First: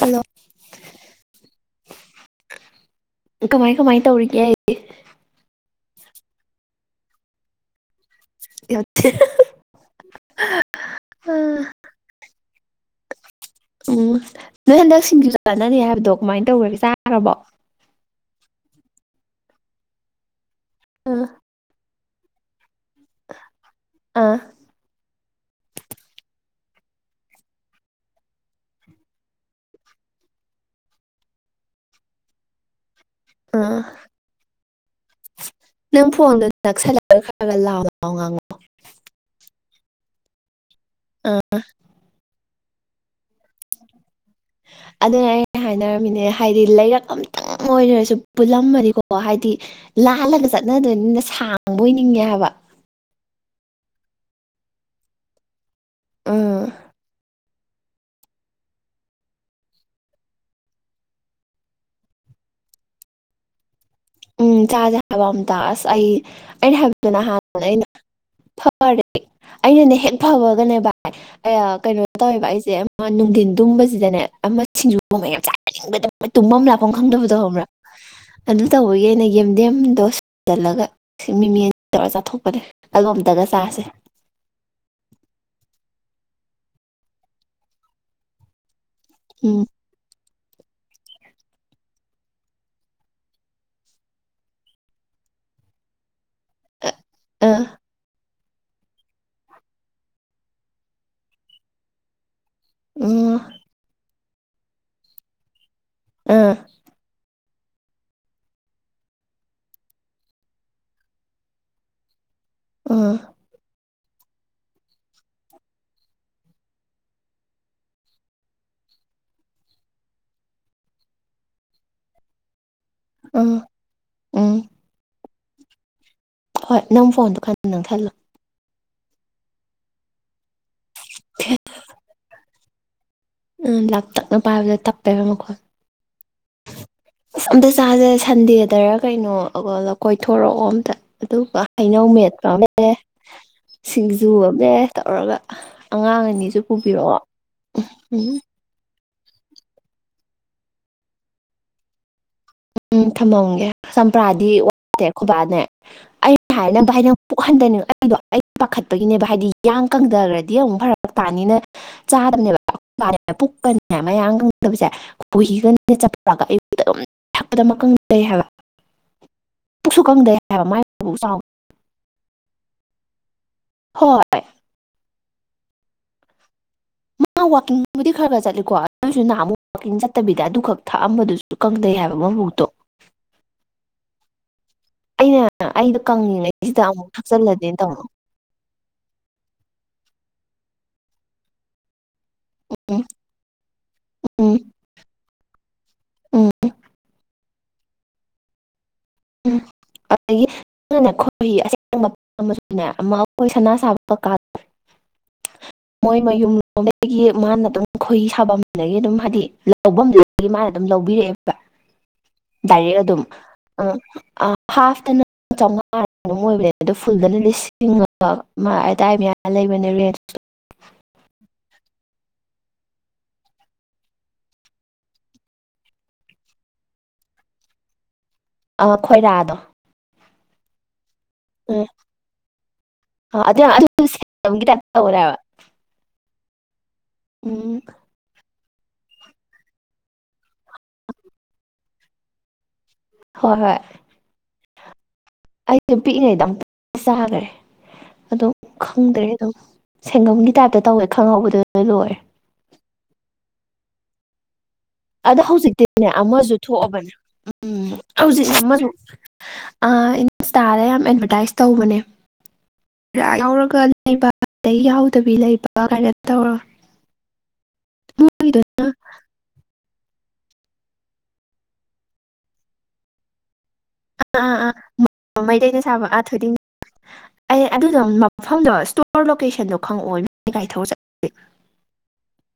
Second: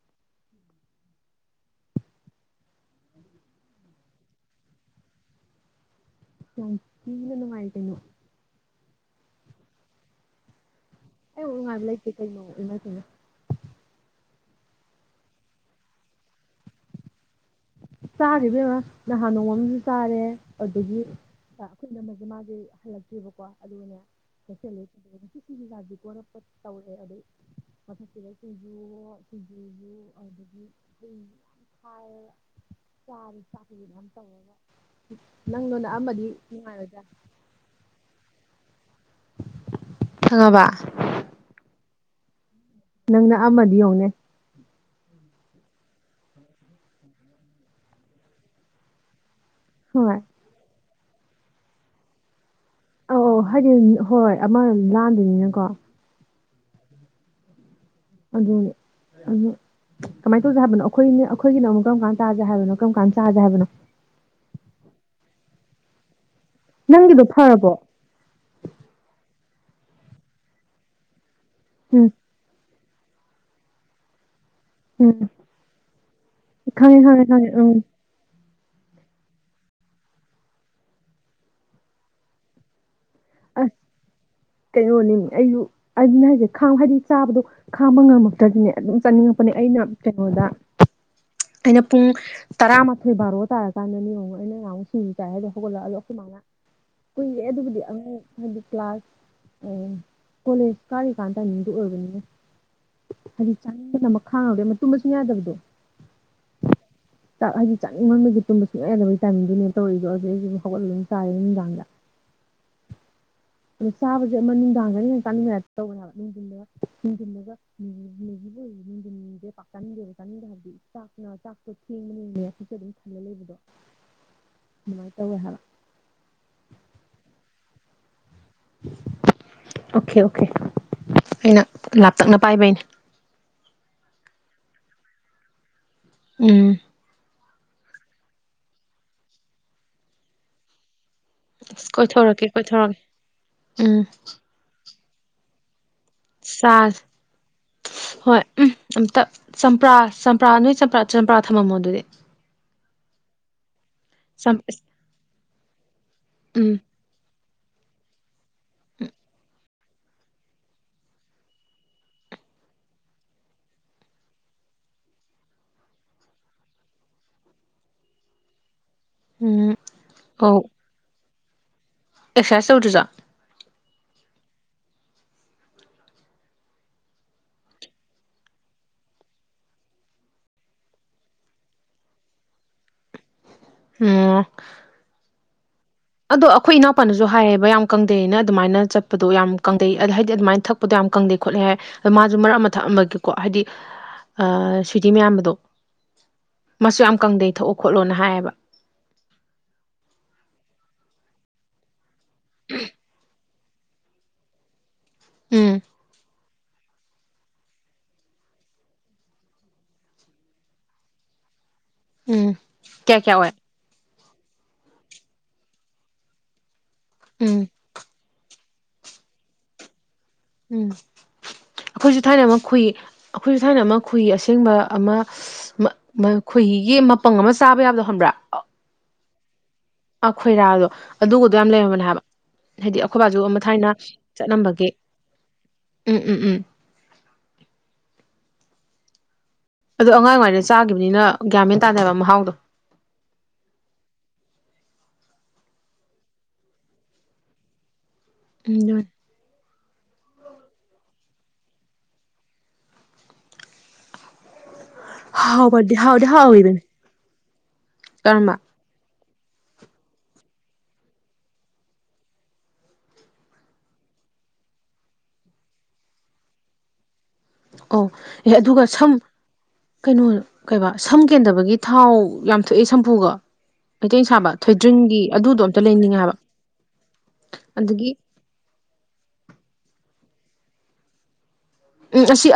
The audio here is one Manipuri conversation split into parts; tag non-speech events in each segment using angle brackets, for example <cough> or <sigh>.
ꯍꯜꯂꯣ ꯀꯃꯥꯏ ꯀꯃꯥꯏ ꯇꯧꯔꯤꯒꯦ ꯌꯝ ꯊꯤꯅ ꯅꯨꯡꯉꯥꯏꯔꯤ ꯀꯩꯅꯣ <unintelligible> ꯑꯩ ꯃꯨꯛ ꯎꯝ ꯅꯨꯡꯉꯥꯏꯕ ꯂꯩꯇꯦ ꯀꯩꯅꯣ ꯏꯃꯥꯏ ꯄꯦꯝꯃ ꯎꯝ ꯅꯣꯏ ꯍꯟꯗꯛ ꯁꯤꯡꯖꯨ ꯆꯅꯥꯅꯤ ꯍꯥꯏꯕꯗꯣ ꯀꯃꯥꯏꯅ ꯇꯧꯔꯒꯦ ꯆꯥꯔꯕꯣ ꯆꯥꯔꯤꯔꯦ ꯅꯍꯥꯟ ꯅꯣꯡꯃ ꯑꯃꯁꯨ ꯆꯥꯔꯦ ꯑꯗꯨꯗꯒꯤ ꯑꯥ ꯑꯩꯈꯣꯏ ꯏꯅꯝꯃꯒꯤ ꯃꯥꯒꯤ ꯍꯟꯂꯛꯇꯦꯕꯀꯣ ꯑꯗꯨꯒꯅꯦ ꯑꯥ ꯀꯩꯊꯦꯜꯗꯒꯤ ꯄꯨꯊꯣꯔꯛꯑꯦ ꯏꯆꯦ ꯁꯤꯡꯖꯨ ꯆꯁꯤꯀꯣꯅ ꯇꯧꯔꯦ ꯑꯗꯩ ꯃꯊꯛꯇꯒꯩ ꯁꯤꯡꯖꯨ ꯑꯣ ꯁꯤꯡꯖꯨꯁꯨ ꯑꯗꯒꯤ ꯍꯩ ꯃꯍꯤ ꯃꯌꯝ ꯍꯥꯏꯔꯒ ꯆꯥꯔꯤ ꯆꯥꯛ ꯀꯩꯀꯥ ꯑꯥ ꯃꯌꯥꯝ ꯇꯧꯔꯒ ꯅꯪꯗꯣ ꯅꯪ ꯅꯛꯑꯝꯃꯗꯤ ꯐꯣꯟꯗꯨ ꯅꯨꯡꯉꯥꯏꯔꯣꯏꯗ꯭ꯔꯥ ꯅꯛꯁꯜꯂꯛꯒ ꯈꯔ ꯂꯥꯎꯅ ꯂꯥꯎꯑꯅ ꯉꯥꯡꯉꯛꯑꯣ ꯈꯪ ꯑꯕ ꯑꯥ ꯅꯪ ꯅꯛꯑꯝꯃꯗꯤ ꯌꯦꯡꯉꯨꯅꯦ ꯑꯗꯨꯅ ꯑꯩꯅ ꯍꯥꯏꯅꯔꯝꯃꯤꯅꯦ ꯍꯥꯏꯗꯤ ꯂꯩꯔꯛ ꯑꯝꯇꯪ ꯑꯣꯏꯔꯁꯨ ꯄꯨꯜꯂꯝꯃꯗꯤꯀꯣ ꯍꯥꯏꯗꯤ ꯍꯣꯏ ꯂꯥꯜꯂꯒ ꯆꯠꯅꯗꯣꯏꯅꯤꯅ ꯁꯥꯡꯕ ꯅꯤꯡꯉꯦ ꯍꯥꯏꯕ ꯑꯧ ꯑꯧ ꯍꯥꯏꯗꯤ ꯍꯣꯏ ꯑꯃ ꯂꯥꯟꯗꯣꯏꯅꯤꯅꯀꯣ ꯎꯝ ꯑꯗꯨꯅꯦ ꯑꯗꯨ ꯀꯃꯥꯏꯅ ꯇꯧꯖꯦ ꯍꯥꯏꯕꯅꯣ ꯑꯩꯈꯣꯏꯅ ꯑꯩꯈꯣꯏꯒꯤꯅꯣ ꯑꯃꯨꯛ ꯀꯔꯝ ꯀꯥꯟꯗ ꯆꯥꯖꯦ ꯍꯥꯏꯕꯅꯣ ꯀꯔꯝ ꯀꯥꯟꯗ ꯆꯥꯁꯦ ꯍꯥꯏꯕꯅꯣ ꯎꯝ ꯆꯥꯖꯦ ꯍꯥꯏꯕ ꯑꯝꯇ ꯑꯁ ꯑꯩ ꯑꯩꯅ ꯍꯥꯏꯕꯗꯨ ꯅꯪꯒꯤꯗꯣ ꯅꯍꯥꯟ ꯐꯔꯕꯣ ꯑꯩꯅ ꯐꯔꯦ ꯑꯩꯅꯅꯦ ꯍꯦꯛ ꯐꯕꯒꯅꯦ ꯚꯥꯏ ꯀꯩꯌꯥ ꯀꯩꯅꯣ ꯎꯝ ꯇꯧꯋꯦꯕ ꯑꯩꯁꯦ ꯑꯃ ꯅꯨꯡꯊꯤꯟ ꯇꯨꯝꯕꯁꯤꯗꯅꯦ ꯑꯃ ꯁꯤꯡꯖꯨ ꯎꯝ ꯄꯨꯝꯕ ꯌꯥꯝ ꯆꯥꯅꯤꯡꯕꯗ ꯇꯨꯝꯐꯝ ꯂꯥꯛꯄꯝ ꯈꯪꯉꯦ ꯈꯪꯉꯦ ꯈꯪꯗꯕꯗꯣ ꯈꯪꯉꯦ ꯈꯪꯕ꯭ꯔꯥ ꯎꯝ ꯑꯗꯨ ꯇꯧꯏ ꯌꯦꯟꯗꯦꯝꯗꯣ ꯁꯨꯖꯤꯜꯂꯒ ꯃꯤꯃꯤ ꯇꯧꯔꯒ ꯆꯥꯊꯣꯛꯄꯅꯦ ꯑꯗꯣ ꯑꯝꯇꯒ ꯑꯁ ꯆꯥꯁꯦ ꯀꯩꯅꯣꯅꯤ ꯑꯩꯁꯨ ꯑꯗꯨꯅꯦ ꯍꯥꯏꯁꯦ ꯈꯥꯡ ꯍꯥꯏꯗꯤ ꯆꯥꯕꯗꯣ ꯈꯥꯡꯕ ꯉꯝꯃꯛꯇ꯭ꯔꯗꯤꯅꯦ ꯑꯗꯨꯝ ꯆꯥꯅꯤꯡꯉꯛꯄꯅꯦ ꯎꯝ ꯑꯩꯅ ꯀꯩꯅꯣꯗ <inaudible> ꯑꯩꯅ ꯄꯨꯡ ꯇꯔꯥꯃꯥꯊꯣꯏ ꯕꯥꯔꯣ ꯇꯥꯔꯀꯥꯟꯗ ꯍꯦꯡꯎ ꯑꯩꯅ ꯉꯍꯥꯟꯃꯨꯛ ꯁꯤꯡꯖꯨ ꯆꯥꯏ ꯍꯥꯏꯗꯣ ꯍꯧꯒꯠꯂꯛ ꯑꯗꯣ ꯑꯈꯣꯃꯥꯅ ꯀꯨꯏꯌꯦ ꯑꯥ ꯑꯗꯨꯕꯨꯗꯤ ꯑꯃ ꯍꯥꯏꯗꯤ ꯀ꯭ꯂꯥꯁ ꯑ ꯀꯣꯂꯦꯖ ꯀꯥꯔꯤꯀꯥꯟꯗ ꯇꯥꯏꯃꯤꯡꯗꯤ ꯑꯣꯏꯕꯅꯤꯅ ꯎꯝ ꯍꯥꯏꯗꯤ ꯆꯥꯅꯤꯡꯕꯅ ꯈꯥꯡ ꯉꯝꯗꯕꯒꯤ ꯃꯇꯨꯝꯕ ꯌꯥꯗꯕꯤꯗꯣ ꯑ ꯆꯥꯛ ꯍꯥꯏꯗꯤ ꯆꯥꯛꯅꯤꯡ ꯃꯟꯕꯒꯤ ꯇꯨꯝꯕ ꯁꯨꯡꯌꯥ ꯌꯥꯗꯕꯒꯤꯥ ꯇꯥꯏꯃꯤꯡꯗꯨꯅꯦ ꯇꯧꯔꯤꯗꯣ ꯑꯗꯨꯗ ꯑꯩꯁꯨ ꯍꯧꯒꯠꯂ ꯑꯗꯨꯝ ꯆꯥꯔꯦ ꯅꯨꯡꯗꯥꯡꯗ ꯑꯥ ꯑꯗꯣ ꯆꯥꯕꯁꯦ ꯑꯃ ꯅꯨꯡꯗꯥꯡꯗꯅ ꯍꯦꯟꯅ ꯆꯥꯅꯤꯡꯕꯒꯤ ꯇꯥꯏꯞꯇ ꯇꯧꯕꯅꯤ ꯍꯥꯏꯕ ꯅꯨꯡꯊꯤꯜꯗꯒ ꯅꯨꯡꯊꯤꯜꯗꯒ <unintelligible> <unintelligible> ꯆꯥꯅꯤꯡꯗꯦ ꯍꯥꯢꯕꯗꯤ ꯆꯥꯛꯅ ꯆꯥꯛꯇꯣ ꯊꯦꯡꯕꯅꯤꯅ <unintelligible> ꯊꯜꯂ ꯂꯩꯕꯗꯣ ꯑꯥ ꯎꯝ ꯑꯗꯨꯃꯥꯏꯅ ꯇꯧꯋꯦ ꯍꯥꯏꯕ ꯍꯣꯏ ꯅꯪ ꯐꯣꯟꯗꯣ ꯈꯔ ꯅꯛ ꯁꯜꯂꯣ ꯑꯣꯀꯦ ꯑꯣꯀꯦ ꯑꯩꯅ ꯂꯥꯞꯇꯛꯅ ꯄꯥꯏꯕꯩꯅꯦ ꯎꯝ ꯂꯞꯇꯛꯅ ꯄꯥꯏꯕꯗꯣ ꯇꯞꯄꯦꯕ ꯃꯈꯣꯜ ꯎꯝ ꯑꯁ ꯑꯝꯇ ꯆꯥꯁꯦ ꯁꯟꯗꯦꯗꯔ ꯀꯩꯅꯣ ꯀꯣꯏꯊꯣꯔꯛꯑꯣ ꯑꯝꯇ ꯑꯗꯨꯒ ꯑꯁ ꯍꯩꯅꯧ ꯀꯣꯏꯊꯣꯔꯛꯀꯦ ꯃꯦꯠꯄ ꯑꯃꯅꯦ ꯀꯣꯏꯊꯣꯔꯛꯀꯦ ꯎꯝ ꯁꯤꯡꯖꯨ ꯑꯃꯅꯦ ꯇꯧꯔꯒ ꯑꯉꯥꯡ ꯑꯅꯤꯁꯨ ꯆꯥꯁꯦ ꯄꯨꯕꯤꯔꯛꯑꯣ ꯎꯝ ꯑꯝꯇ ꯆꯝꯄ꯭ꯔꯥ ꯆꯝꯄ꯭ꯔꯥ ꯅꯣꯏ ꯆꯝꯄ꯭ꯔꯥ ꯆꯝꯄ꯭ꯔꯥ ꯊꯝꯃꯝꯃꯣ ꯑꯗꯨꯗꯤ ꯎꯝ ꯊꯝꯃꯝꯒꯦ ꯆꯝꯄ꯭ꯔꯥꯗꯤ ꯋꯥꯠꯇꯦ ꯑꯈꯣꯕꯥꯅꯦ ꯑꯩꯅ ꯎꯝ ꯍꯥꯏꯅ ꯚꯥꯏ ꯄꯨꯛꯍꯟꯗꯅꯦꯕ ꯆꯠꯂꯤꯗꯣ ꯑꯩ ꯄꯥꯈꯠꯄꯒꯤꯅꯦꯕ ꯍꯥꯏꯗꯤ ꯌꯥꯡ ꯀꯪꯊꯈ꯭ꯔꯗꯤ ꯑꯃꯨꯛ ꯐꯔꯛ ꯇꯥꯅꯤꯅ ꯆꯥꯗꯕꯅꯦꯕ ꯄꯥꯔꯦꯕꯗ ꯄꯨꯡ ꯑꯅꯤꯅꯦ ꯃꯌꯥꯡ ꯀꯪꯗꯕꯁꯦ ꯈꯣꯍꯤꯒꯅꯦ ꯆꯝꯄ꯭ꯔꯥꯒ ꯑꯌꯨꯛꯇ ꯑꯗꯨꯝ ꯊꯛꯄꯗ ꯑꯃ ꯀꯪꯗꯩ ꯍꯥꯏꯕ ꯎꯝ ꯄꯨꯛꯁꯨ ꯀꯪꯗꯩ ꯍꯥꯏꯕ ꯃꯥꯏ ꯄꯨꯛ ꯆꯥꯎ ꯑꯦꯛꯁꯥꯏꯁ ꯇꯧꯗ꯭ꯔꯁꯨ ꯍꯣꯏ <inaudible> ꯋꯥꯀꯤꯡꯕꯨꯗꯤ ꯈꯔ ꯈꯔ ꯆꯠꯂꯤꯀꯣ ꯑꯗꯨꯑꯣꯏꯁꯨ ꯅꯍꯟꯃꯨꯛ ꯋꯥꯀꯤꯡ ꯆꯠꯇꯕꯤꯗ ꯑꯗꯨ ꯈꯛ ꯊꯥꯛꯑꯝꯕꯗꯨꯁꯨ ꯀꯪꯗꯩ ꯍꯥꯏꯕ ꯑꯃ ꯄꯨꯛ ꯇꯣ ꯑꯝ ꯑꯩꯗꯣ ꯑꯗꯣ ꯑꯩꯈꯣꯏ ꯀꯪꯉꯤꯉꯩꯁꯤꯗ ꯑꯃꯨꯛ ꯏꯅꯥꯎꯄꯥꯅꯁꯨ ꯍꯥꯏꯌꯦꯕ ꯊꯛꯆꯜꯂꯗꯤꯅ ꯌꯥꯝ ꯇꯧꯕ ꯀꯪꯗꯩ ꯌꯦꯅ ꯑꯗꯨꯃꯥꯏꯅ ꯆꯠꯄ ꯄꯗꯣ ꯌꯥꯝ ꯀꯪꯗꯩ ꯍꯥꯏꯗꯤ ꯑꯗꯨꯃꯥꯏꯅ ꯊꯛꯄꯗꯣ ꯌꯥꯝ ꯀꯪꯗꯩ ꯈꯣꯠꯂꯦ ꯍꯥꯏ ꯑꯗꯣ ꯃꯥꯁꯨ ꯃꯔꯛ ꯑꯃ ꯎꯝ ꯊꯛꯑꯝꯕꯒꯤꯀꯣ ꯍꯥꯏꯗꯤ ꯎꯝ ꯁ꯭ꯋꯇꯤ ꯃꯌꯥꯝꯕꯗꯣ ꯎꯝ ꯃꯁꯨ ꯌꯥꯝ ꯀꯪꯗꯩ ꯊꯛꯎ ꯈꯣꯠꯂꯣꯅ ꯍꯥꯏꯌꯦꯕ ꯑꯗꯒꯤꯅꯦ ꯈꯣꯏꯍꯤ ꯑꯁꯦꯡ ꯑꯃꯁꯨꯅꯦ ꯑꯃ ꯑꯩꯈꯣꯏ ꯁꯅꯥ ꯁꯥꯕ ꯀꯀꯥ ꯎꯝ <unintelligible> ꯃꯣꯏ ꯃꯌꯨꯝ ꯗꯒꯤ ꯃꯥꯅ ꯑꯗꯨꯝ ꯈꯣꯏꯍꯤ ꯁꯥꯐꯝꯗꯒꯤ ꯑꯗꯨꯝ ꯍꯥꯏꯗꯤ ꯂꯧꯐꯝꯗꯨꯗꯒꯤ ꯃꯥꯅ ꯑꯗꯨꯝ ꯂꯧꯕꯤꯔꯛꯑꯦꯕ ꯎꯝ ꯗꯥꯏꯔꯦꯛ ꯀꯌꯥ ꯑꯗꯨꯝ ꯀꯌꯥ ꯑꯣꯏ ꯑꯥ ꯍꯞꯇꯅ ꯆꯧꯉꯥꯔ ꯀꯩꯅꯣꯝ ꯑꯣꯏꯕꯅꯦ ꯑꯗꯨꯣ ꯐꯨꯜꯗꯅ ꯎꯝ ꯂꯤꯁꯤꯡ ꯑꯃ ꯑꯥꯗꯏ ꯃꯌꯥ ꯂꯩꯕꯅꯦ ꯔꯦꯟ ꯎꯝ ꯑꯩꯈꯣꯏꯁꯨ ꯊꯥꯏꯅ ꯑꯃ ꯈꯣꯍꯤ ꯑꯩꯈꯣꯏꯁꯨ ꯊꯥꯏꯅ ꯑꯃ ꯈꯣꯏꯍꯤ ꯑꯁꯦꯡꯕ ꯑꯃ ꯈꯣꯏꯍꯤ ꯌꯦꯟ ꯃꯄꯪ ꯑꯃ ꯆꯥꯕ ꯌꯥꯕꯗꯣ ꯈꯪꯕ꯭ꯔꯥ ꯑꯧ ꯈꯣꯏꯔꯥꯗꯣ ꯑꯩ ꯈꯣꯏꯔꯥꯗꯣ ꯑꯗꯨꯒꯗꯣ ꯌꯥꯝ ꯎꯝ ꯂꯩꯔꯝꯕꯅꯦ ꯍꯥꯏꯕ ꯍꯥꯏꯗꯤ ꯑꯩꯈꯣꯏ ꯕꯥꯁꯨ ꯑꯗꯨ ꯑꯃ ꯑꯗꯨ ꯊꯥꯏꯅ ꯁꯦꯝꯒꯤ ꯇꯥꯏꯞ ꯆꯠꯂꯝꯝꯕꯒꯤ ꯇꯧꯔꯦꯕ ꯎꯝ ꯎꯝ ꯎꯝ ꯎꯝ ꯑꯗꯨ ꯑꯉꯥꯡ ꯑꯣꯏꯔꯤꯀꯥꯟꯗ ꯆꯥꯒꯤꯕꯅꯤꯅ ꯒ꯭ꯌꯥꯃꯦꯟ ꯇꯥꯗꯦꯕ ꯃꯍꯥꯎꯗꯣ ꯍꯣꯏ ꯍꯣꯏ ꯑꯩꯁꯨ ꯄꯤꯛꯏꯉꯩꯗ ꯑꯝꯇꯪ ꯆꯥꯈ꯭ꯔꯦ ꯑꯗꯨꯝ ꯎꯝ ꯑꯗꯨꯅꯦ ꯈꯪꯗ꯭ꯔꯦ ꯑꯗꯨꯝ ꯁꯦꯟꯒꯝꯒꯤ ꯇꯥꯏꯞꯇ ꯇꯧꯋꯦ ꯈꯪꯍꯧꯕꯗꯣ ꯂꯣꯏꯔꯦ ꯑꯗ ꯍꯥꯎꯕꯗꯤ ꯍꯧꯖꯤꯛꯇꯤꯅꯦ ꯍꯥꯎꯗꯤ ꯑꯃꯁꯨ ꯍꯥꯎꯋꯤꯗꯨꯅꯤ ꯊꯣꯛꯑꯕꯅꯦ ꯎꯝ ꯍꯧꯖꯤꯛ ꯀꯔꯝꯕ ꯑꯃꯁꯨ ꯏꯟꯁꯇꯥꯗ ꯌꯥꯝ ꯑꯦꯗꯚꯔꯇꯥꯏꯁ ꯇꯧꯕꯅꯦ ꯌꯥꯎꯔꯒ ꯂꯩꯕ ꯑꯗꯩ ꯌꯥꯎꯗꯕꯤ ꯂꯩꯕ ꯀꯥꯏꯅ ꯇꯧꯔ ꯑꯣ ꯑꯦ ꯃꯣꯏꯒꯤꯗꯨꯅ ꯑꯗꯨꯒ ꯁꯝ ꯀꯩꯅꯣ ꯀꯩꯕꯥ ꯁꯝ ꯀꯦꯟꯗꯕꯒꯤ ꯊꯥꯎ ꯌꯥꯝ ꯊꯣꯛꯑꯦ ꯁꯝꯄꯨꯒ ꯃꯩꯇꯩ ꯁꯥꯕ ꯑꯥ ꯊꯣꯏꯗ꯭ꯔꯤꯡꯒꯤ ꯑꯥ ꯑꯗꯨꯗꯣ ꯑꯝꯇ ꯃꯩꯇꯩꯅ ꯁꯥꯕ ꯂꯩꯅꯤꯡꯉꯦ ꯑꯥ ꯍꯥꯏꯕ ꯊꯣꯏꯗꯤꯡ ꯑꯩ ꯑꯗꯨꯗꯣ ꯑꯗꯒꯤ ꯃꯐꯝꯗꯣ ꯏꯁꯇꯣꯔ ꯂꯣꯀꯦꯁꯟꯗꯣ ꯈꯪꯉꯛꯑꯣ ꯅꯕꯟꯅꯤ ꯒꯔꯤ ꯊꯧꯔꯥ ꯆꯠꯂꯨꯁꯦ ꯎꯝ ꯑꯁꯤ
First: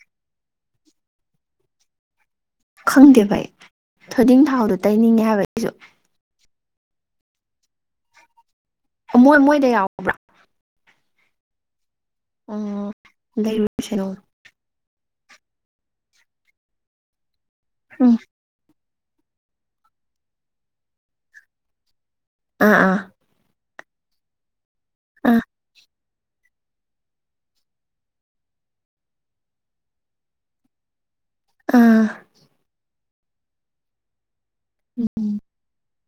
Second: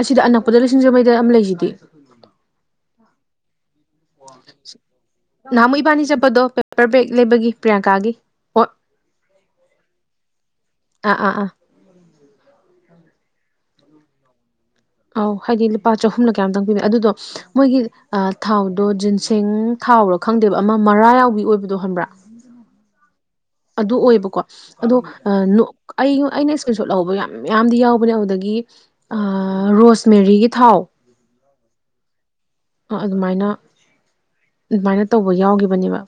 ꯑꯁꯤꯗ ꯑꯅꯛꯄꯗ ꯁꯤꯡꯖꯃꯩꯗ ꯑꯃ ꯂꯩꯁꯤꯗꯤ ꯈꯪꯗꯦꯕꯥ ꯑꯩ ꯊꯣꯏꯗꯤꯡ ꯊꯥꯎꯗꯣ ꯇꯩꯅꯤꯡꯉꯦ ꯍꯥꯏꯕ ꯑꯩꯁꯨ ꯅꯍꯥꯟꯃꯨꯛ ꯏꯕꯥꯟꯅꯤ ꯆꯠꯄꯗꯣ ꯄꯦꯄꯔ ꯕ꯭ꯔꯦꯛ ꯂꯩꯕꯒꯤ ꯄ꯭ꯔꯤꯌꯥꯡꯀꯥꯒꯤ ꯑꯣ ꯃꯣꯏ ꯃꯣꯏꯗ ꯌꯥꯎꯕ꯭ꯔꯥ ꯑꯥ ꯑꯥ ꯑꯥ ꯑꯥ ꯑꯧ ꯍꯥꯏꯗꯤ ꯂꯨꯄꯥ ꯆꯍꯨꯝꯅ ꯀꯌꯥ ꯅꯣꯝꯇꯪ ꯄꯤꯕꯅꯦ ꯑꯗꯨꯗꯣ ꯃꯣꯏꯒꯤ ꯎꯝ ꯊꯥꯎ ꯑꯗꯣ ꯖꯤꯟꯁꯤꯡ ꯊꯥꯎꯔꯥ ꯈꯪꯗꯦꯕ ꯑꯃ ꯃꯔꯥ ꯌꯥꯎꯕꯤ ꯑꯣꯏꯕꯗꯣ ꯍꯟꯕ꯭ꯔꯥ ꯑꯥ ꯑꯥ ꯑꯗꯨ ꯑꯣꯏꯕꯀꯣ ꯑꯗꯣ ꯑꯥ ꯑꯩ ꯑꯩꯅ ꯏꯁꯀ꯭ꯔꯤꯟ ꯁꯣꯠ ꯂꯧꯍꯧꯕ ꯌꯥꯝ ꯃꯌꯥꯝꯗꯤ ꯌꯥꯎꯕꯅꯦ ꯑꯗꯨꯗꯒꯤ ꯔꯣꯁ ꯃꯦꯔꯤꯒꯤ ꯊꯥꯎ ꯑꯥ ꯑꯗꯨꯃꯥꯏꯅ ꯑꯗꯨꯃꯥꯏꯅ ꯇꯧꯕ ꯌꯥꯎꯈꯤꯕꯅꯦꯕ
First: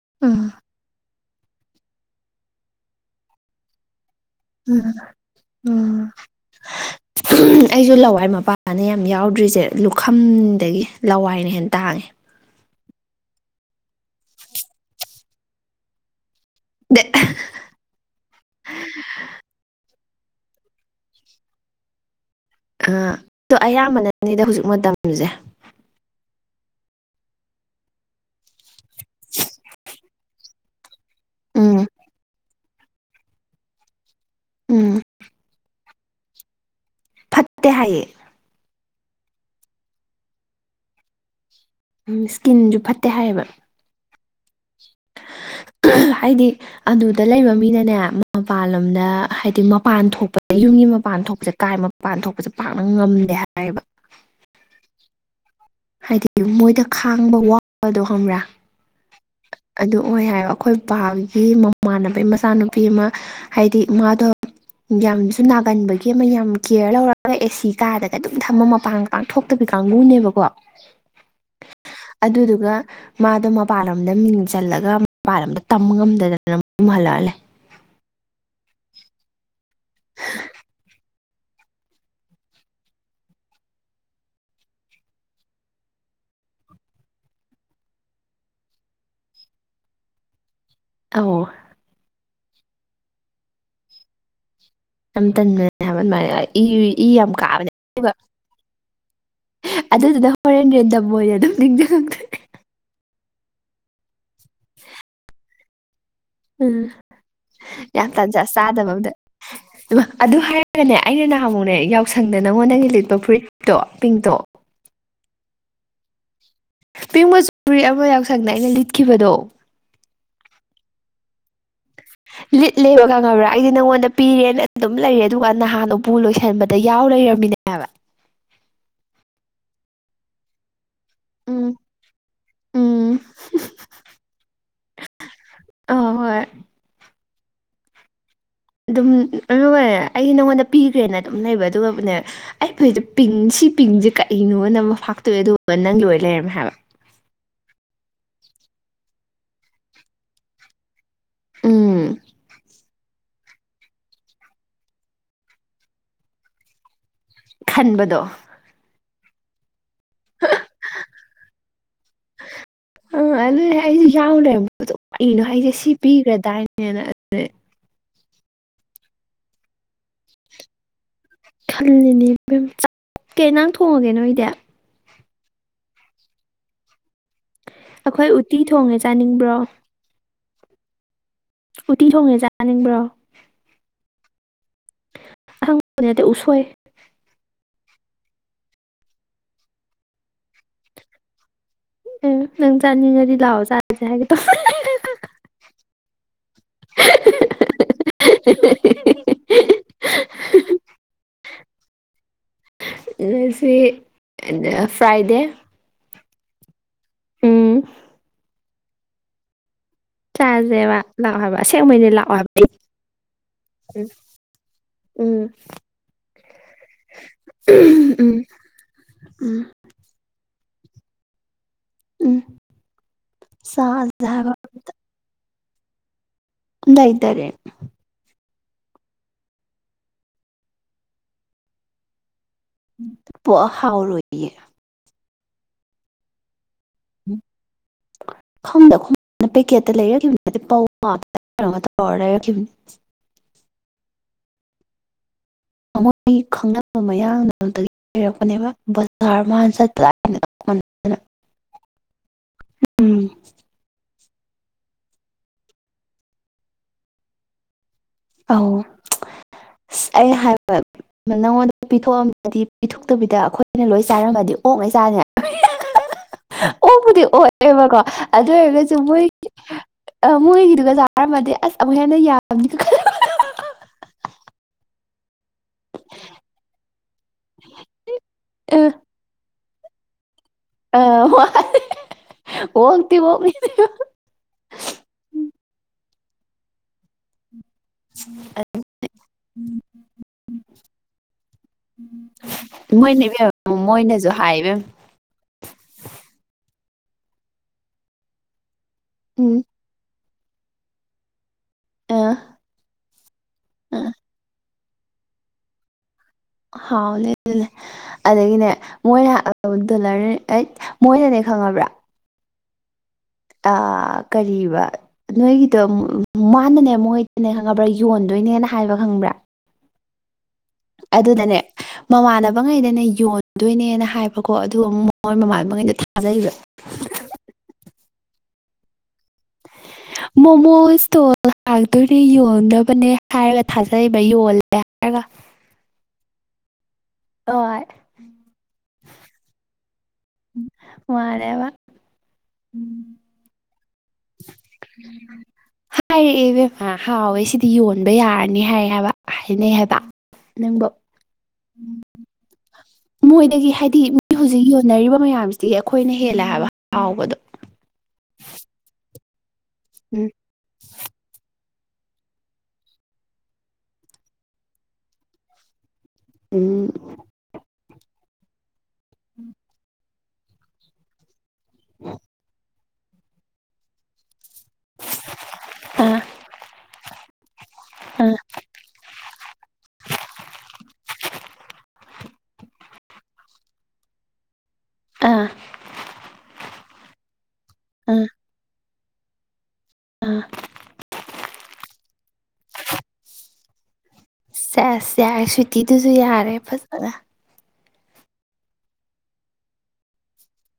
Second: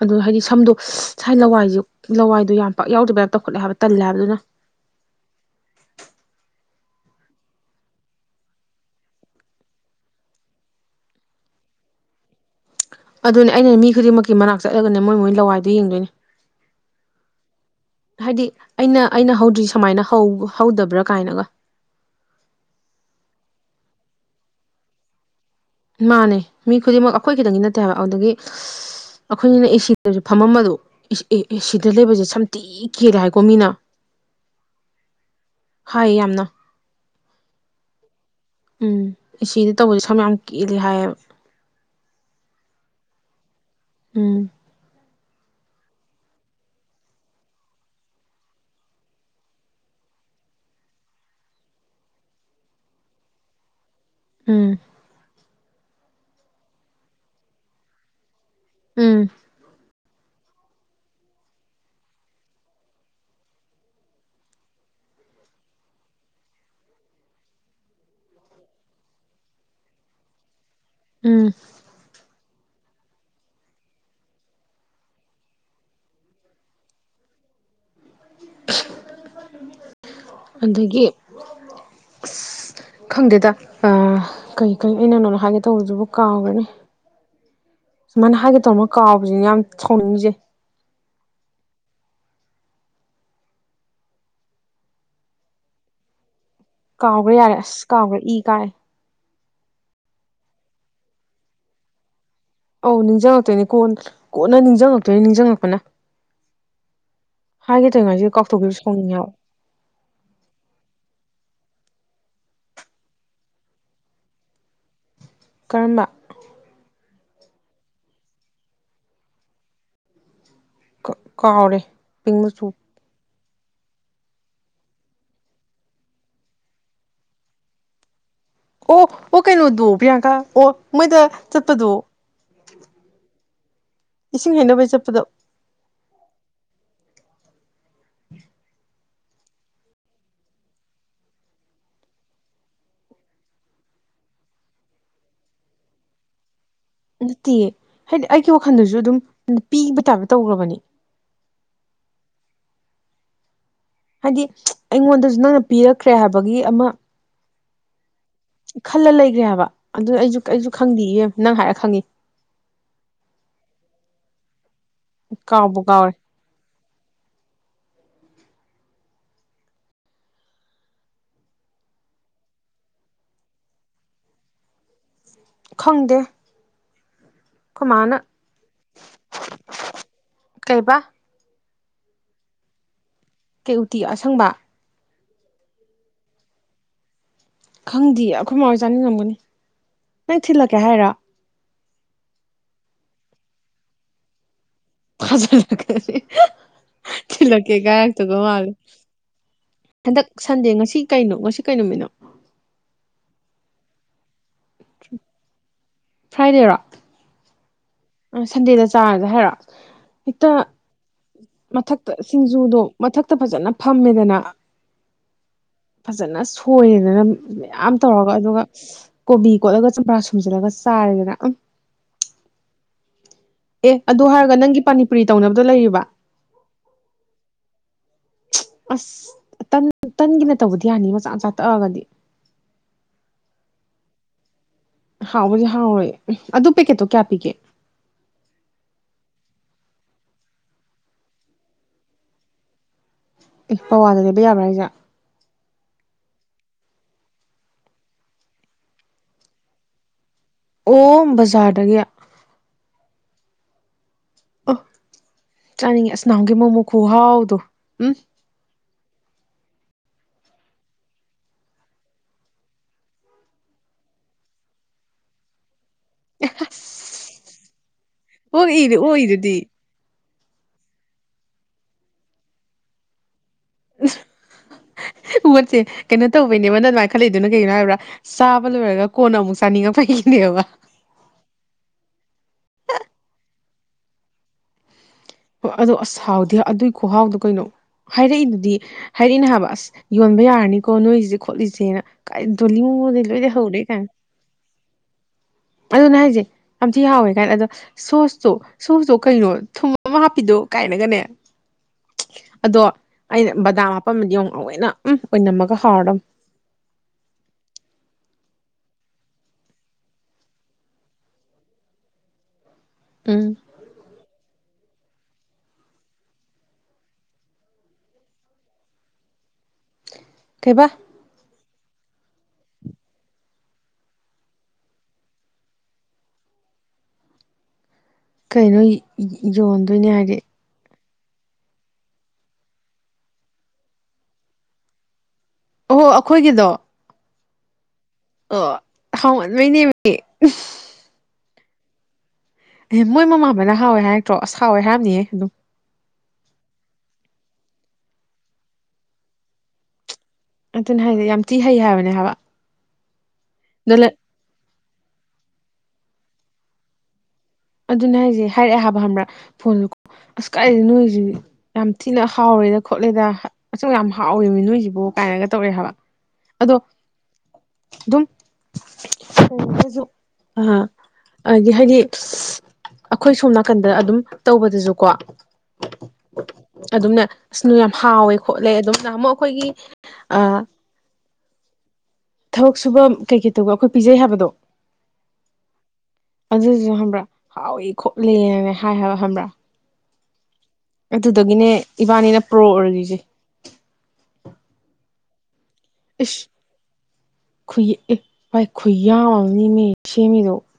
ꯑꯗꯨ ꯎꯝ ꯍꯥꯏꯗꯤ ꯁꯝꯗꯣ ꯁꯥꯏ ꯂꯋꯥꯏꯁꯦ ꯂꯋꯥꯏꯗꯣ ꯌꯥꯝ ꯄꯥꯛ ꯌꯥꯎꯗꯕ ꯇꯧꯈꯠꯂꯦ ꯍꯥꯏꯕ ꯇꯜꯂꯦ ꯍꯥꯏꯕ ꯑꯗꯨꯅ ꯑꯥ ꯑꯥ ꯑꯩꯁꯨ ꯂꯋꯥꯏ ꯃꯄꯥꯅ ꯌꯥꯝ ꯌꯥꯎꯗ꯭ꯔꯤꯁꯦ ꯂꯨꯈꯝꯗꯒꯤ ꯂꯋꯥꯏꯅ ꯍꯦꯟꯅ ꯇꯥꯡꯉꯦ ꯑꯗꯨꯅꯦ ꯑꯩꯅ ꯃꯤ ꯈꯨꯗꯤꯡꯃꯛꯀꯤ ꯃꯅꯥꯛ ꯆꯠꯂꯒꯅꯦ ꯃꯣꯏ ꯃꯣꯏ ꯂꯋꯥꯏꯗ ꯌꯦꯡꯗꯣꯏꯅꯦ ꯕꯦꯛꯪ ꯑꯍꯥ ꯍꯥ ꯍꯥꯏꯗꯤ ꯑꯩꯅ ꯑꯩꯅ ꯍꯧꯗ꯭ꯔꯤ ꯁꯨꯃꯥꯏꯅ ꯍꯧꯗꯕ꯭ꯔꯥ ꯀꯥꯏꯅꯒ ꯑꯥ ꯑꯥ ꯑꯌꯥꯝꯕꯅꯅꯤꯗ ꯍꯧꯖꯤꯛ ꯃꯇꯝꯁꯦ ꯃꯥꯅꯦ ꯃꯤ ꯈꯨꯗꯤꯡꯃꯛ ꯑꯩꯈꯣꯏ ꯇꯪꯒꯤ ꯅꯠꯇꯦ ꯍꯥꯏꯕ ꯑꯗꯨꯗꯒꯤ ꯑꯩꯈꯣꯏꯅꯤꯅꯦ ꯑꯦ ꯁꯤ ꯗꯁꯨ ꯐꯝꯃꯝꯕꯗꯨ ꯑꯦ ꯎꯝ ꯁꯤꯗ ꯂꯩꯕꯁꯦ ꯁꯝꯊꯤ ꯀꯦꯜꯂꯦ ꯍꯥꯏꯀꯣ ꯃꯤꯅ ꯎꯝ ꯍꯥꯏ ꯌꯥꯝꯅ ꯐꯠꯇꯦ ꯍꯥꯏꯌꯦ ꯎꯝ ꯑꯦ ꯁꯤꯗꯥ ꯇꯧꯕꯁꯦ ꯁꯝ ꯌꯥꯝ ꯀꯤꯜꯂꯤ ꯍꯥꯏꯌꯦꯕ ꯏꯁꯀꯤꯟꯁꯨ ꯐꯠꯇꯦ ꯍꯥꯏꯌꯦꯕ ꯎꯝ <inaudible> ꯍꯥꯏꯗꯤ ꯑꯗꯨꯗ ꯂꯩꯕ ꯃꯤꯅꯅꯦ ꯃꯄꯥꯟꯂꯣꯝꯗ ꯍꯥꯏꯗꯤ ꯃꯄꯥꯟ ꯊꯣꯛꯄꯗ ꯌꯨꯝꯒꯤ ꯃꯄꯥꯟ ꯊꯣꯛꯄ ꯁꯦ ꯀꯥꯏ ꯃꯄꯥꯟ ꯊꯣꯛꯄꯁꯦ ꯄꯥꯛꯅ ꯉꯝꯗꯦ ꯍꯥꯏꯌꯦꯕ ꯎꯝ ꯍꯥꯏꯗꯤ ꯃꯣꯏꯗ ꯈꯥꯡꯕ ꯋꯥꯕꯗꯣ ꯈꯪꯕ꯭ꯔꯥ ꯎꯝ ꯑꯗꯨ ꯑꯣꯏ ꯍꯥꯏ ꯑꯩꯈꯣꯏ ꯕꯥꯒꯤ ꯃꯃꯥꯟꯅꯕꯒꯤ ꯃꯆꯥꯅꯨꯄꯤ ꯑꯃ ꯍꯥꯏꯗꯤꯃꯥꯗꯣ ꯌꯥꯝꯁꯨ ꯅꯥꯒꯟꯕꯒꯤ ꯑꯃ ꯌꯥꯝ ꯀꯤꯌꯔ ꯂꯧꯔꯒ ꯑꯦꯁꯤ ꯀꯥꯗꯒ ꯑꯗꯨꯝ ꯊꯝꯃ ꯃꯄꯥꯟ ꯄꯥꯡ ꯊꯣꯛꯇꯕꯤ ꯀꯥꯡꯕꯨꯅꯦꯕꯀꯣ ꯎꯝ ꯑꯗꯨꯗꯨꯒ ꯃꯥꯗꯣ ꯃꯄꯥꯟꯂꯣꯝꯗ ꯃꯤꯡ ꯆꯜꯂꯒ ꯃꯄꯥꯟꯂꯣꯝꯗ ꯇꯝꯕ ꯉꯝꯗꯗꯅ ꯌꯨꯝ ꯍꯜꯂꯛꯑ ꯂꯩ ꯑꯗꯒꯤ <inaudible> ꯈꯪꯗꯦꯗ ꯑꯥ ꯀꯩ ꯀꯩ ꯑꯩꯅ ꯅꯉꯣꯟꯗ ꯍꯥꯏꯒꯦ ꯇꯧꯕꯝꯕꯗꯨ ꯀꯥꯎꯒ꯭ꯔꯦꯅꯦ ꯁꯨꯃꯥꯏꯅ ꯍꯥꯏꯒꯦ ꯇꯧꯕ ꯀꯥꯎꯕꯁꯤꯅꯦ ꯌꯥꯝ ꯁꯥꯎꯅꯤꯡꯏꯁꯦ ꯑꯧ ꯌꯥꯝ ꯇꯟꯕꯅꯦ ꯍꯥꯢꯕ ꯑꯗꯨꯃꯥꯏ ꯏ ꯏ ꯌꯥꯝ ꯀꯥꯎꯈ꯭ꯔꯦ ꯌꯥꯔꯦ ꯑꯁ ꯀꯥꯕꯅꯦꯕ ꯍꯥꯏꯕ ꯀꯥꯎꯈ꯭ꯔꯦ ꯏ ꯀꯥꯔꯦ ꯑꯗꯨꯗꯨꯗ ꯍꯣꯔꯦꯟ ꯔꯦꯟ ꯗꯝ ꯑꯣꯏꯅ ꯑꯗꯨꯝ ꯅꯤꯡꯖꯤꯡꯉꯛꯇꯣꯢ ꯑꯧ ꯅꯤꯡꯁꯤꯡꯉꯛꯇꯣꯏꯅꯦ ꯀꯣꯟ ꯀꯣꯟꯅ ꯅꯤꯡꯁꯤꯡꯉꯛꯇꯣꯏꯅꯤ ꯅꯤꯡꯁꯤꯡꯉꯛꯄꯅ ꯎꯝ ꯍꯥꯏꯒꯦ ꯌꯥꯝ ꯇꯧꯔꯤꯉꯩꯁꯤꯗ ꯇꯟꯖꯥ ꯀꯥꯎꯊꯣꯛꯈꯤꯕꯁꯨ ꯆꯥꯗꯕ ꯑꯝꯗ ꯁꯥꯎꯅꯤꯡꯉꯦ ꯍꯥꯏꯕ ꯑꯗꯨ ꯍꯥꯏꯔꯒꯅꯦ ꯑꯩꯅ ꯅꯍꯥꯟꯃꯨꯛꯅꯦ ꯌꯥꯎꯁꯪꯗ ꯅꯪꯉꯣꯟꯗꯒꯤ ꯂꯤꯠꯄ ꯐꯨꯔꯤꯠꯇꯣ ꯄꯤꯡꯇꯣ ꯀꯔꯝꯕ ꯄꯤꯡ ꯃꯆꯨꯒꯤ ꯐꯨꯔꯤꯠ ꯑꯃ ꯌꯥꯎꯁꯪꯗ ꯑꯩꯅ ꯂꯤꯠꯈꯤꯕꯗꯣ ꯀꯥꯎꯔꯦ ꯄꯤꯡ ꯂꯤꯠ ꯃꯆꯨ ꯂꯦꯕ ꯈꯪꯉꯕ꯭ꯔꯥ ꯑꯩꯗꯤ ꯅꯪꯉꯣꯟꯗ ꯄꯤꯔꯦꯅ ꯑꯗꯨꯝ ꯂꯩꯔꯦ ꯑꯗꯨꯒ ꯅꯍꯥꯟ ꯎꯄꯨ ꯂꯣꯏꯁꯟꯕꯗ ꯌꯥꯎ ꯂꯩꯔꯝꯃꯤꯅꯦꯕ ꯑꯣ ꯑꯣ ꯀꯩꯅꯣꯗꯣ ꯄꯤꯌꯥꯡꯀꯥ ꯑꯣ ꯃꯣꯏꯗ ꯎꯝ ꯆꯠꯄꯗꯣ ꯎꯝ ꯏꯁꯤꯡ ꯍꯩꯅꯕꯩ ꯆꯠꯄꯗꯣ ꯑꯧ ꯍꯣꯏ <inaudible> ꯑꯗꯨꯝ ꯑꯗꯨꯒꯅꯦ ꯑꯩ ꯅꯉꯣꯟꯗ ꯄꯤꯈ꯭ꯔꯦꯅ ꯑꯗꯨꯝ ꯂꯩꯕ ꯑꯗꯨꯒꯕꯨꯅꯦ ꯑꯩ ꯐꯨꯔꯤꯠꯇꯣ ꯄꯤꯡ ꯁꯤ ꯄꯤꯡ ꯀꯛꯏꯅꯣ ꯅ ꯐꯥꯛꯇꯣꯛꯑꯦ ꯑꯗꯨꯒ ꯅꯪꯒꯤ ꯑꯣꯢ ꯂꯩꯔꯝꯃꯦ ꯍꯥꯏꯕ ꯅꯠꯇꯦꯌꯦ ꯍꯥꯏꯗꯤ ꯑꯩꯒꯤ ꯋꯥꯈꯜꯗꯁꯨ ꯑꯗꯨꯝ ꯄꯤꯕ ꯇꯥꯥꯕ ꯇꯧꯈ꯭ꯔꯕꯅꯤ ꯎꯝ ꯍꯥꯏꯗꯤ ꯑꯩꯉꯣꯟꯗꯁꯨ ꯅꯪꯅ ꯄꯤꯔꯛꯈ꯭ꯔꯦ ꯍꯥꯏꯕꯒꯤ ꯑꯃ ꯈꯟꯕꯗꯣ ꯈꯜꯂ ꯂꯩꯈ꯭ꯔꯦ ꯍꯥꯏꯕ ꯑꯗꯨ ꯑꯩꯁꯨ ꯑꯩꯁꯨ ꯈꯪꯗꯦꯌꯦ ꯅꯪ ꯍꯥꯏꯔ ꯈꯪꯉꯤ ꯑꯗꯨ ꯀꯩꯅꯣ ꯍꯥꯏꯁꯦ ꯀꯥꯎꯕꯨ ꯁꯤ ꯀꯥꯎꯔꯦ ꯄꯤꯈ꯭ꯔꯗꯥꯏꯅꯦꯅ ꯑꯗꯨꯅꯦ ꯈꯜꯂꯤꯅꯦ ꯏꯕꯦꯝꯃ ꯀꯩ ꯏꯟꯁꯥꯡ ꯊꯣꯡꯉꯒꯦ ꯅꯣꯏꯗꯤ ꯈꯪꯗꯦ ꯑꯩꯈꯣꯏ ꯎꯠꯇꯤ ꯊꯣꯡꯉꯦ ꯆꯥꯅꯤꯡꯕ꯭ꯔꯣ ꯀꯩꯕꯥ ꯎꯇꯤ ꯊꯣꯡꯉꯦ ꯆꯥꯅꯤꯡꯕ꯭ꯔꯣ ꯀꯩ ꯎꯇꯤ ꯑꯁꯪꯕ ꯑꯁꯪꯕ ꯅꯠꯇꯦ ꯎꯁꯣꯏ ꯈꯪꯗꯦ ꯑꯩꯈꯣꯏ ꯃꯈꯣꯏ ꯆꯥꯅꯤꯡꯉꯝꯒꯅꯤ ꯅꯪ ꯊꯤꯜꯂꯛꯀꯦ ꯍꯥꯏꯔꯣ ꯎꯝ ꯅꯪ ꯆꯥꯅꯤꯡꯉꯗꯤ ꯂꯥꯛꯑꯣ ꯆꯥꯁꯦ ꯍꯥꯏꯒꯦ ꯇꯧ <unintelligible> ꯇꯥꯖꯜꯂꯛ ꯀꯅꯤ ꯊꯤꯜꯂꯛ ꯀꯦꯒꯥ ꯍꯥꯏꯗꯧ ꯃꯥꯜꯂꯦ ꯍꯟꯗꯛ ꯁꯟꯗꯦ ꯉꯁꯤ ꯀꯩꯅꯣ ꯉꯁꯤ ꯀꯩ ꯅꯨꯃꯤꯠꯅꯣ ꯑꯁꯤ ꯐ꯭ꯔꯥꯏꯗꯦ ꯐ꯭ꯔꯥꯏꯗꯦꯔꯣ ꯎꯝ ꯁꯟꯗꯦꯗ ꯆꯥꯔꯁꯦ ꯍꯥꯏꯔꯣ <inaudible> ꯍꯦꯛꯇ ꯆꯥꯁꯦꯕ ꯂꯥꯛꯑꯣ ꯍꯥꯏꯕꯁꯦꯡꯕꯅꯦ ꯃꯊꯛꯇ ꯂꯥꯛꯑꯣ ꯍꯥꯏꯕ ꯁꯤꯡꯖꯨꯗꯣ ꯃꯊꯛꯇ ꯐꯖꯅ ꯐꯝꯃꯦꯗꯅ ꯎꯝ ꯐꯖꯅ ꯁꯣꯏꯔꯦꯗꯅ ꯃꯌꯥꯝ ꯎꯝ ꯇꯧꯔꯒ ꯑꯗꯨꯒ ꯀꯣꯕꯤ ꯎꯝ ꯀꯣꯠꯂꯒ ꯆꯝꯄ꯭ꯔꯥ ꯁꯨꯝꯖꯤꯜꯂꯒ ꯁꯥꯔꯁꯤꯔ ꯎꯝ ꯑꯦ ꯑꯗꯨ ꯆꯥꯁꯦ ꯍꯥꯏꯕ ꯍꯥꯏꯔꯒ ꯅꯪꯒꯤ ꯄꯥꯅꯤꯄꯨꯔꯤ ꯇꯧꯅꯕꯗꯣ ꯂꯩꯔꯤꯕ ꯂꯩꯇꯔꯦ ꯑꯁ ꯇꯟ ꯇꯟꯒꯤꯅ ꯇꯧꯕꯗꯤ ꯌꯥꯅꯤ ꯃꯆꯥ ꯃꯆꯥ ꯇꯛꯑꯒꯗꯤ ꯍꯥꯎꯔꯣꯏꯌꯦ ꯍꯥꯎꯕꯨꯗꯤ ꯍꯥꯎ ꯔꯣꯏ ꯑꯗꯨ ꯄꯦꯛꯀꯦꯠꯇꯣ ꯀꯌꯥ ꯄꯤꯒꯦ ꯈꯪꯗꯦ ꯑꯩꯈꯣꯏꯅ ꯄꯦꯀꯦꯠꯇ ꯂꯩꯔꯛꯈꯤꯔ ꯅꯠꯇꯦ ꯄꯋꯥ ꯗꯔ ꯀꯩꯄꯣ ꯂꯩꯔꯛꯈꯤꯕꯅꯦ ꯑꯦ ꯄꯋꯥꯗ ꯂꯩꯕ ꯌꯥꯕ꯭ꯔꯥ ꯍꯥꯏꯁꯦ ꯃꯣꯏꯒꯤ ꯈꯪꯅꯕ ꯃꯌꯥꯝ ꯑꯗꯨꯗꯒꯤ ꯂꯩꯔꯛꯄꯅꯦꯕ ꯕꯖꯥꯔ ꯆꯠꯄ ꯑꯣ ꯕꯖꯥꯔꯗꯒꯤ <inaudible> ꯑꯣ ꯆꯥꯅꯤꯡꯉꯦ ꯑꯁ ꯅꯅꯥꯟꯃꯨꯛꯒꯤ ꯃꯣꯃꯣ ꯈꯨꯨꯍꯥꯎꯗꯣ ꯎꯝ ꯑꯧ ꯑꯁ ꯑꯩ ꯍꯥꯏꯕ ꯅꯪꯉꯣꯟꯗ ꯄꯤꯊꯣꯛꯑꯝꯗꯗꯤ ꯄꯤꯊꯣꯛꯇꯕꯤꯗ ꯑꯩꯈꯣꯏꯅ ꯂꯣꯏ ꯆꯥꯏꯔꯝꯃꯗꯤ ꯑꯣꯛꯉꯩ ꯆꯥꯅꯤ ꯍꯥꯏꯕ <unintelligible> ꯑꯁ ꯑꯣꯕꯨꯗꯤ ꯑꯣꯏꯑꯦꯕꯀꯣ ꯑꯗꯨ ꯑꯣꯏꯔꯒꯁꯨ ꯑꯣꯛꯏꯗꯤ ꯃꯣꯏꯒꯤ ꯑꯣꯛꯏꯗꯨꯗꯤ ꯃꯣꯏꯒꯤꯗꯨꯒ ꯍꯥꯏꯔꯝꯃꯗꯤ ꯑꯁ ꯑꯃꯨꯛ ꯍꯦꯟꯅ ꯌꯥꯝꯕꯅꯤ <unintelligible> ꯎꯠꯁꯦ ꯀꯩꯅꯣ ꯇꯧꯕꯩꯅꯦꯕꯅ ꯑꯗꯨꯃꯥꯏꯅ ꯈꯠꯂꯛꯏꯗꯨꯅ ꯀꯩꯅꯣ ꯍꯥꯏꯕ ꯆꯥꯕ ꯂꯣꯏꯔꯒ ꯀꯣꯟꯅ ꯑꯃꯨꯛ ꯆꯥꯅꯤꯡꯉꯛ ꯄꯒꯤꯅꯦꯕ ꯑ ꯍꯣꯏ <unintelligible> ꯍꯣꯏ ꯑꯗꯣ ꯑꯁ ꯍꯥꯎꯗꯤ ꯑꯗꯨꯏ ꯈꯨꯍꯥꯎꯗꯣ ꯀꯩꯅꯣ ꯍꯥꯏꯔꯛꯏꯗꯨꯗꯤ ꯍꯥꯏꯔꯛꯏꯅꯦ ꯍꯥꯏꯕ ꯑꯁ ꯌꯣꯟꯕ ꯌꯥꯔꯅꯤꯀꯣ ꯅꯣꯏꯁꯦ ꯈꯣꯠꯂꯤꯁꯦꯅ ꯀꯥꯏ ꯗꯣꯜꯂꯤ ꯃꯣꯏꯅ ꯃꯣꯏꯅꯁꯨ ꯍꯥꯏꯕꯦꯝ ꯑꯗꯨꯅꯦ ꯍꯥꯏꯁꯦ ꯌꯥꯝꯇꯤ ꯌꯥꯎꯋꯦ ꯀꯥꯏꯅ ꯑꯗꯣ ꯁꯣꯁꯇꯣ ꯁꯣꯁꯇꯣ ꯀꯩꯅꯣ ꯎꯝ ꯊꯨꯝ ꯑꯃ ꯍꯥꯞꯄꯤꯗꯣ ꯀꯥꯏꯅꯒꯅꯦ ꯑꯥ ꯑꯗꯣ ꯑꯩꯅ ꯕꯗꯥꯝ ꯑꯥ ꯍꯥꯄꯝꯃꯗꯤ ꯑꯃ ꯊꯧꯑꯣꯢꯅ ꯎꯝ ꯑꯣꯏꯅꯝꯃꯒ ꯍꯥꯎꯔꯗꯝꯅꯦ ꯍꯥꯎ ꯂꯦꯂꯦꯂꯦ ꯑꯗꯒꯤꯅꯦ ꯃꯣꯏꯅ ꯇꯦꯂꯔ ꯑꯩꯠ ꯃꯣꯏꯅꯅꯦ ꯈꯪꯉꯕ꯭ꯔꯥ ꯎꯝ ꯑꯥ ꯀꯔꯤꯕ ꯅꯣꯏꯒꯤꯗꯣ ꯃꯥꯅꯅꯦ ꯃꯣꯏꯗꯅꯦ ꯈꯪꯉꯕ꯭ꯔꯥ ꯌꯣꯟꯗꯣꯏꯅꯦꯅ ꯍꯥꯏꯕ ꯈꯪꯕ꯭ꯔꯥ ꯀꯩꯕꯥ ꯑꯗꯨꯅꯅꯦ ꯃꯃꯥꯟꯅꯕꯉꯩꯗꯅꯦ ꯌꯣꯟꯗꯣꯏꯅꯦꯅ ꯍꯥꯏꯕꯀꯣ ꯑꯗꯨ ꯑꯃꯨꯛ ꯃꯣꯏ ꯃꯃꯥꯟꯅꯕꯉꯩꯗꯣ ꯊꯥꯖꯔꯤꯕ <unintelligible> ꯀꯩꯅꯣ ꯌꯣꯟꯗꯣꯏꯅꯦ ꯍꯥꯏꯗꯤ ꯇꯣꯜ ꯍꯥꯡꯗꯣꯔꯤ ꯌꯣꯟꯅꯕꯅꯦ ꯍꯥꯏꯔꯒ ꯊꯥꯖꯩꯕ ꯌꯣꯜꯂꯦ ꯍꯥꯏꯔꯒ ꯑꯣꯍꯣ ꯑꯩꯈꯣꯏꯒꯤꯗꯣ ꯍꯣꯢ ꯑꯣ ꯍꯥꯎ ꯅꯣꯏꯅꯤꯕꯨꯗꯤ ꯃꯥꯅꯦꯕ ꯑꯦ ꯃꯣꯏ ꯃꯃꯥꯟꯕꯅꯅ ꯍꯥꯎꯋꯦ ꯍꯥꯏꯔꯛꯇ꯭ꯔꯣ ꯑꯁ ꯍꯥꯎꯋꯦ ꯍꯥꯏꯔꯝꯅꯤꯌꯦ ꯑꯗꯨꯝ ꯍꯥꯏꯔꯛꯑꯦ ꯏꯕꯦꯝꯃ ꯍꯥꯎꯋꯦ ꯁꯤꯗꯤ ꯌꯣꯟꯕ ꯌꯥꯔꯅꯤ ꯍꯥꯏ ꯍꯥꯏꯕ ꯍꯥꯏꯅꯩ ꯍꯥꯏꯕ ꯅꯪꯕꯨ ꯑꯗꯨꯅ ꯍꯥꯏꯖꯦ ꯌꯥꯝ ꯊꯤ ꯍꯩ ꯍꯥꯏꯕꯅꯦ ꯍꯥꯏꯕ ꯃꯣꯏꯗꯒꯤ ꯗꯣ ꯍꯥꯏꯗꯤ ꯂꯩ ꯃꯣꯏ ꯍꯧꯖꯤꯛ ꯌꯣꯟꯅꯔꯤꯕ ꯃꯌꯥꯝꯁꯤꯗꯤ ꯑꯩꯈꯣꯏꯅ ꯍꯦꯜꯂꯦ ꯍꯥꯏꯕ ꯍꯥꯎꯕꯗꯣ ꯑꯗꯨꯅ ꯍꯥꯏꯁꯦ ꯍꯥꯏꯔꯛꯑꯦ ꯍꯥꯏꯕ ꯈꯪꯕ꯭ꯔ ꯐꯣꯟꯗꯨꯀꯣ ꯎꯝ ꯑꯁ ꯀꯥꯏꯗꯩ ꯅꯣꯏꯁꯤꯗꯤ ꯌꯥꯝ ꯊꯤꯅ ꯍꯥꯎꯔꯦꯗ ꯈꯣꯠꯂꯦꯗ ꯑꯁꯦꯡ ꯌꯥꯝ ꯍꯥꯎꯋꯦꯃꯤ ꯅꯣꯏꯁꯤꯕꯣ ꯀꯥꯏꯅꯒ ꯇꯧꯔꯛꯑꯦ ꯍꯥꯏꯕ ꯑꯗꯣ ꯎꯝ ꯑꯗꯨꯝ ꯊꯣꯡꯉꯒꯖꯨ ꯑꯥ ꯑꯗꯤ ꯍꯥꯏꯗꯤ ꯑꯈꯣꯏ ꯁꯣꯝ ꯅꯥꯀꯟꯗ ꯑꯗꯨꯝ ꯇꯧꯕꯗꯨꯁꯨꯀꯣ ꯑꯥ ꯑꯗꯨꯝꯅꯦ ꯑꯁ ꯅꯣꯢ ꯌꯥꯝ ꯍꯥꯎꯋꯦ ꯑꯥ ꯈꯣꯠꯂꯦ ꯑꯗꯨꯝ ꯅꯍꯥꯟꯃꯨꯛ ꯇꯧ ꯑꯩꯈꯣꯏꯒꯤ ꯑꯥ ꯊꯕꯛ ꯁꯨꯕ ꯀꯩꯀꯩ ꯇꯧꯕ ꯑꯩꯈꯣꯏ ꯄꯤꯖꯩ ꯍꯥꯏꯕꯗꯣ ꯑꯥ ꯑꯗꯨꯁꯨ ꯈꯪꯕ꯭ꯔꯥ ꯍꯥꯎꯏ ꯑꯥ ꯈꯣꯠꯂꯦꯅ ꯍꯥꯏ ꯍꯥꯏꯕ ꯈꯪꯕ꯭ꯔꯥ ꯑꯥ ꯑꯗꯨꯗꯒꯤꯅꯦ ꯏꯕꯥꯅꯤꯅ ꯄ꯭ꯔꯣ ꯑꯣꯏꯒ꯭ꯔꯤꯁꯦ ꯁꯦꯁ ꯌꯥꯔꯦ ꯁ꯭ꯌꯤꯇꯤꯗꯨꯁꯨ ꯌꯥꯔꯦ ꯐꯖꯅ ꯈꯨꯏ ꯑꯦ ꯕꯥꯏ ꯈꯨꯌꯥꯝ ꯑꯃꯅꯦꯃꯤ ꯁꯦꯝꯃꯤꯗꯣ